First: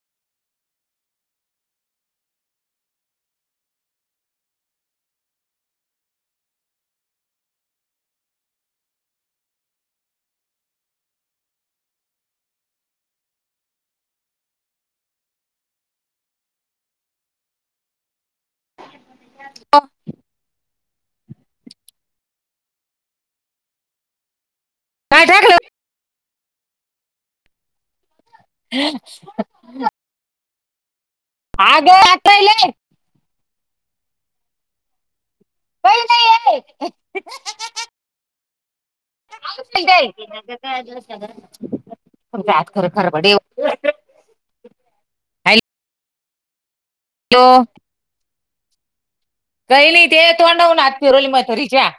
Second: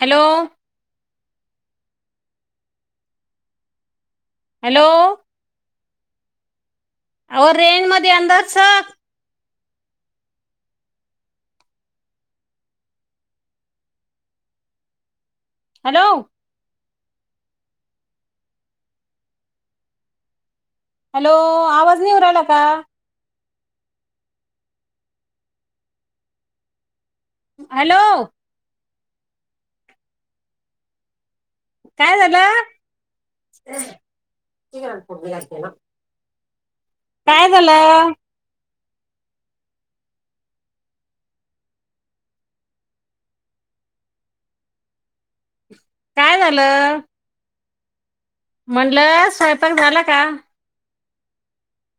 Hello. Hello. ओ range मध्ये अंदज सग. Hello hello. [unintelligible] हॅलो आवाज नाही येऊ राहिला का? काय टाकल? हॅलो. हम [unintelligible] अगं काय झाल? आटलंय काय नाही. काय झालं? ज खर खरबडे [unintelligible] काय झालं? हॅलो म्हणल स्वयं काही नाही ते तोंडावूण हात फिरवू राहीली म्हातारीच्या.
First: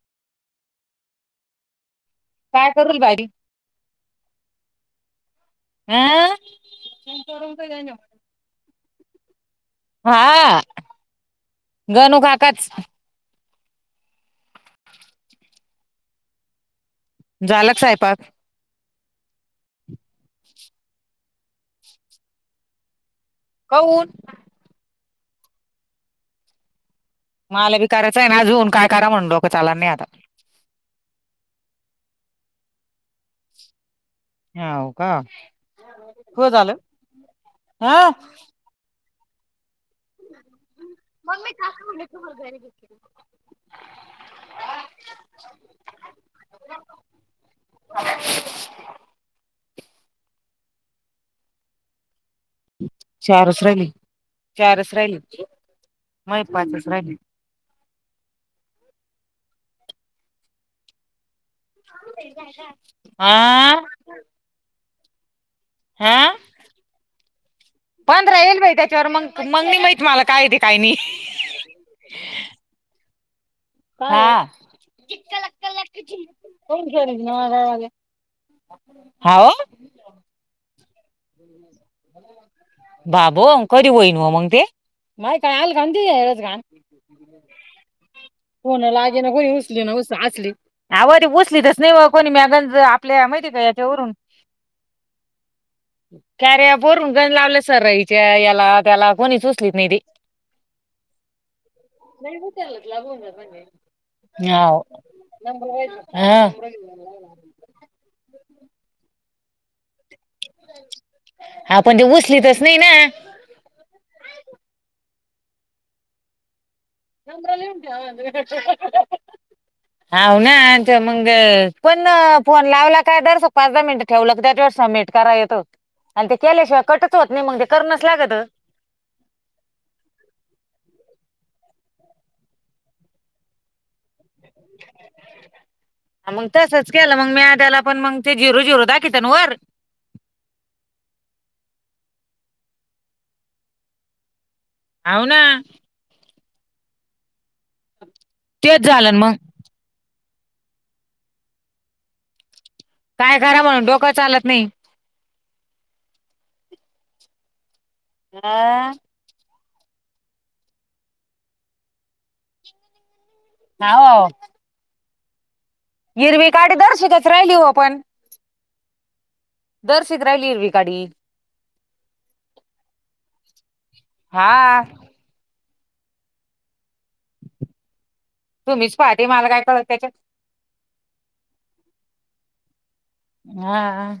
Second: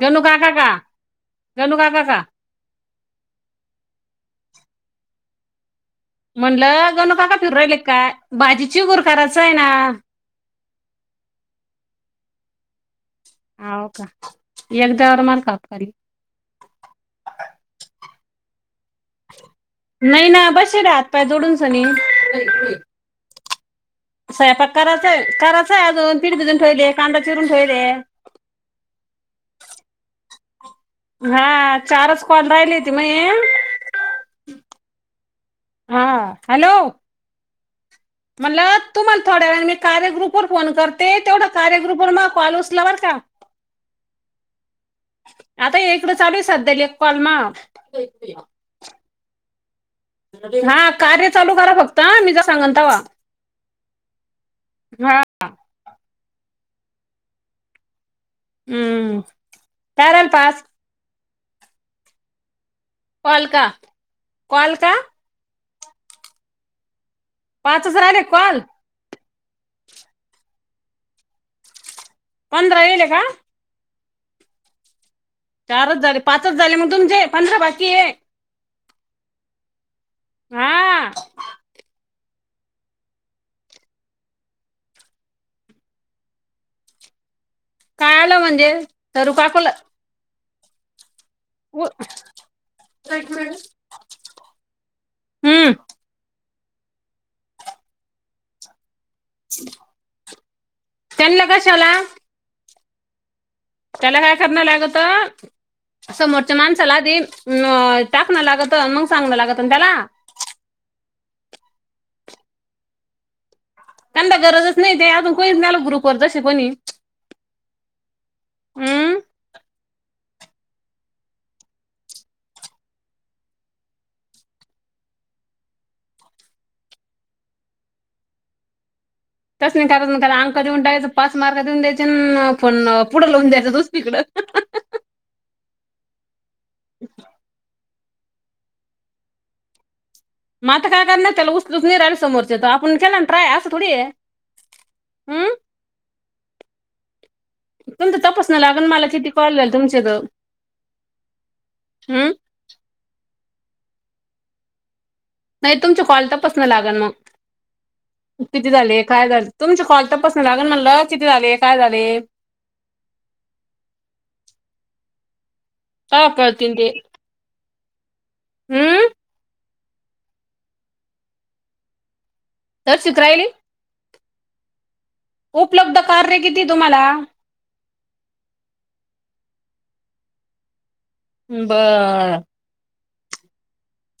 गणू काका का? गणू काका का? काय करूल बाई. हं? म्हणल गणू काका फिरवू राहिले क काय भाजी चिगूर करायचीयेना? हा गणू काकाच. हव का एकदा वर मार का फरी. झालं का स्वयंपाक? नाही ना बसेलये ना हात पाय जोडून सनी. कोवूण? स्वयंपाक करायचाय कराचाय अजून पीठ भजून ठेवेले. मला बी करायच आहे ना आजुन काय करावा म्हणून डोक चालना आता. हा चारच कॉल राहिलत माये. हाव का हो झाल हा. म्हणल तुम्हाला थोड्या वेळाने मी. कार्यग्रुप वर फोन करते तेवढा कार्यग्रुप वर मग कॉल उचला बर का? आता ऐकड चालू आहे सध्या एक कॉल मा. हा कार्य चालू करा फक्त. हा, मी जा सांगन तवा चारच रहिले चारच हा राहिल माये पाचच राहिले. हम्म कारल पाच. [inaudible] कॉल का? कॉल का? हॅ पाचच राहिले पंधरा कॉल येईल बाई. तेव्हर मग मग नाही माहित मला काय ते काय नाही. पंधरा येयेले का? हा चारच झाले पाच च झाले मग तुमचे पंधरा बाकी आहे. हा ओ. हा ह ्यवा [unintelligible] बाबो अ कधी मग ते माय काय आल खा तच काय [unintelligible] आलं म्हणजे कोणाला लागिण तरू आणि कोणी काकूला उचलिन असली आओ च उ- नाही कोणी मॅगज [unintelligible] आपल्या माहिती आहे का याच्यावरून. हम्म कॅर बोरून गण लावले सर रईच्या याला त्याला [unintelligible] कोणीच उचलत नाही ती. त्यांना कशाला त्याला काय करणं लागत हा. समोरच्या माणसलाध टाकणं लागत मग सांगण लागत त्याला. हा पण जे उचली तरच नाही ना त्यांनाता गरजच नाही ते आजून खच झाल बरबर जसें कोणी नम्रल उट्या [inaudible] हम्म [unintelligible] [inaudible] हाव ना मग पण फोन लावला काय दुपार न पाच दहा मिनट. ठेवलं त्याच वेळेस स [unintelligible] मेट का येत आणि ते केल्याशिवाय कटच होत नाही मग ते करणच लागत. तस नाही करायच नाही अंक देऊन टाकायचं पाच मार्क देऊन द्यायचे पण पुढे लवून द्यायचं दुस तकडं. [inaudible] मग तसंच केलं मग मी त्याला पण मग ते झिरो न झिरो दाखवित ना वर? मता काय कर नाही त्याला उस्तुच नाय राहिले समोरचे तर आपण केला ना ट्राय असं थोडी. हावना. तुमचा तपास न तेच लागल मला झालं ना किती मग कॉल. [unintelligible] हम्म. काय करा म्हणून डोकं चालत नाही. नाही तुमच्या कॉल तपास न लागल मग किती झाले काय झालं. तुमच्या कॉल तपासून लागल म्हटलं किती झाले काय झाले. हावव. काय हिरवी कळतील काडी ते दर्शिकच राहिली हो आपण. हम्म. दरशित राहिली इलवी गाडी. तशीच राहीले. हा. उपलब्ध कार रे किती तुम्हाला? तुम्हीच पहये ममला काय कळत. बर. हा हा.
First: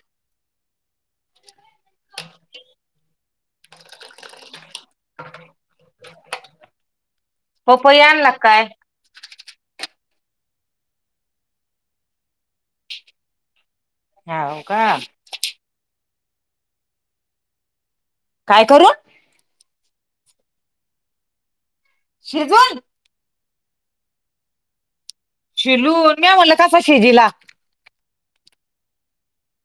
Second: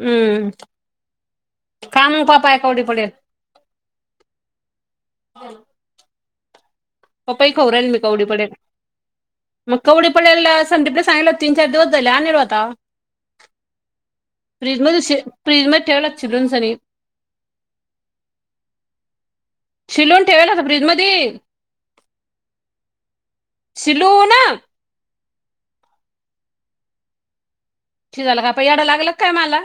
हम्म कान पापाय कवढे पडेल. [inaudible] पप्पाही खवरल मी पपई कवडी आणला का पडे. काय मग कवडी पडलेला संदीपला सांगल तीन चार दिवस झाले आ नाय राहिला आता. हाव फ्रीज का मध श फ्रीज मध्ये ठेवालाग चि ब्रनसनी काय करून? शिलून ठेवाला का फ्रिज मधी? शिजून शिलून. शिलून मी आ म्हला [unintelligible] कसा शेजीला. शिजंल झालं का प याडं लागल काय मला?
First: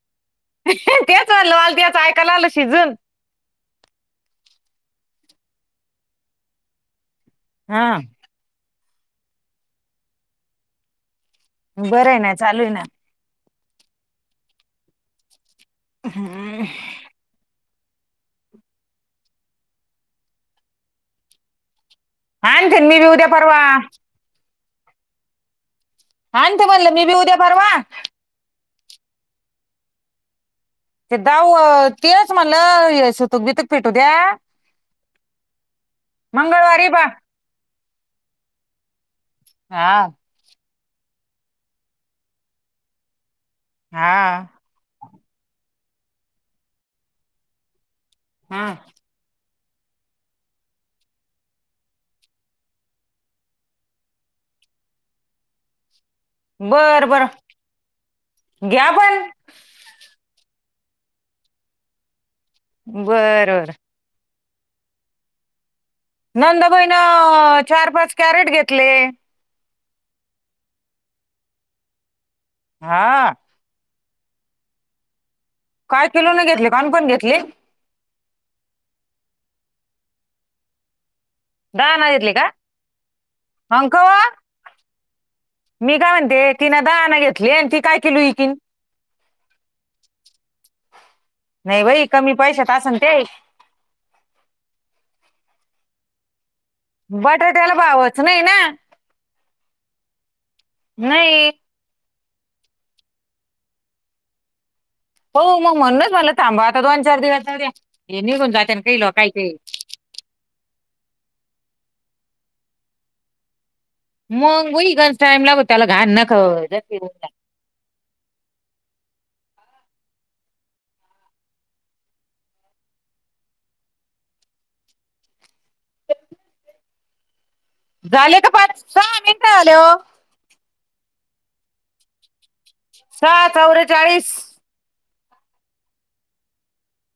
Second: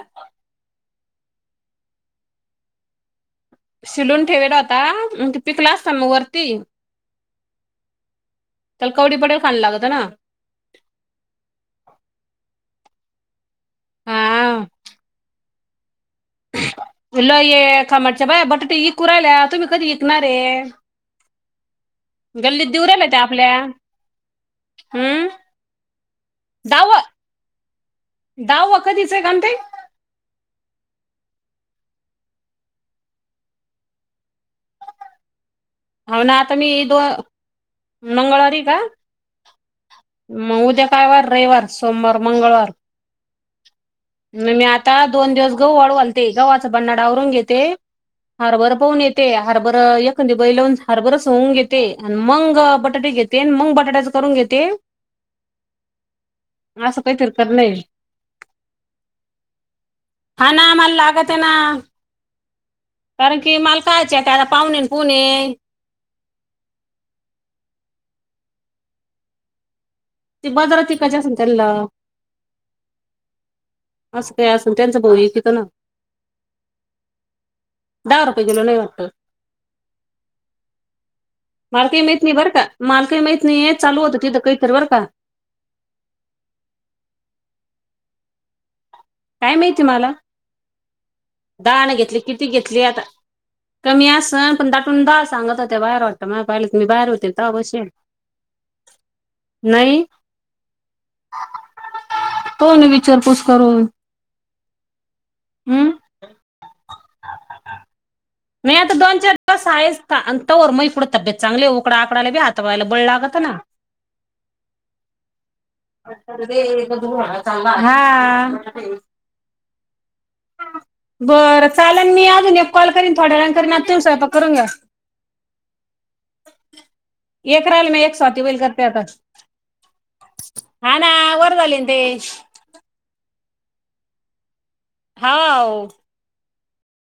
तेच म्हणल् मला तेच ऐकायला आलं शिजून. शिलून ठेवेला होता मग पिकला असता मग वरती. हा. तरला कवडी पटेल खायला लागतं ना. बरं आहे ना चालू आहे ना. हा हा, हम. तुला ये खमाटच्या बाय बटाटे इकू राहिल्या तुम्ही कधी विकणार आहे. गल्लीत आणते ना मी दिऊऱला बी त्या उद्या आपल्या परवा हम्म, आणतू म्हणलं मी बी उद्या भरवा. धावा कधीच आहे काण ते. ते दहावं तीनच म्हणलं हे सुतुक बीथक फीटू द्या. हाव ना, आता मी मंगळवारी दोन बा मंगळवारी का? हा, मग उद्या काय वार रविवार सोमवार मंगळवार हा म मी आता. आता दोन दिवस गहू वाळू घालते गव्हावाचा बननाडावरून घेते हा हारभर पाहून येते. ते हार बरं एकखंद बै लावून. हरभरच होऊन घेते आणि मंग बटाटे घेते मंग बटाट्याच करून घेते. असं बर काही बर करणेय. घ्या पण हा ना मला लागते ना, कारण बर की बर मला कायचे आता पाहुणे पुणे. नंदूबई ना चार पाच कॅरेट घेतले. ते बजरात [unintelligible] इकाची असल त्यांना हा, असं काय असं भाऊ तिथं ना. काय किलो न घेतले काणकण घेतले. दहा रुपये किलो नाही वाटतं. माल दहा काही ना नाही घेतले बर का काही माहत नाही चालू होतं अंकवा तिथं काहीत बरं का. मी काय म्हणते तिन दहाण घेतली आणि ती काय किलो एकीन. काय माहिती मला नाही दाण बाई घेतली कमी किती पैशात घेतली असन आता. ते कमी अस पण दाटून दहा सांगत होते बाहेर वाटत. मग पाहिले मी बाहेर होते त बटाट्याला बसे भावच नाही ना नाही. नाही. तो नाही विचारपूस करू. हो मग म्हणूनच मला थांबा आता दोन चार दिवस जाउनदया. ''मी आता दोन चार दिवस आहेच. त मग पुढं तब्येत चांगली उकड आकायलाीात वयला बळला लागतं ना. मग वई ग टाइम लागत त्याला घाण नको जाती बोंबला. थांबा हा, कोण जाते. बरं चालेल मी अजून एक कॉल. करीन थोड्या करी ना त सैयपाक करून घ्या. एक राह्यल मग झाले स्वाती का बाई करते पाच आता. सहा मिनिटं झाले हो हा ना वर झाले ते. साहा चौरे चाळीस. हाव.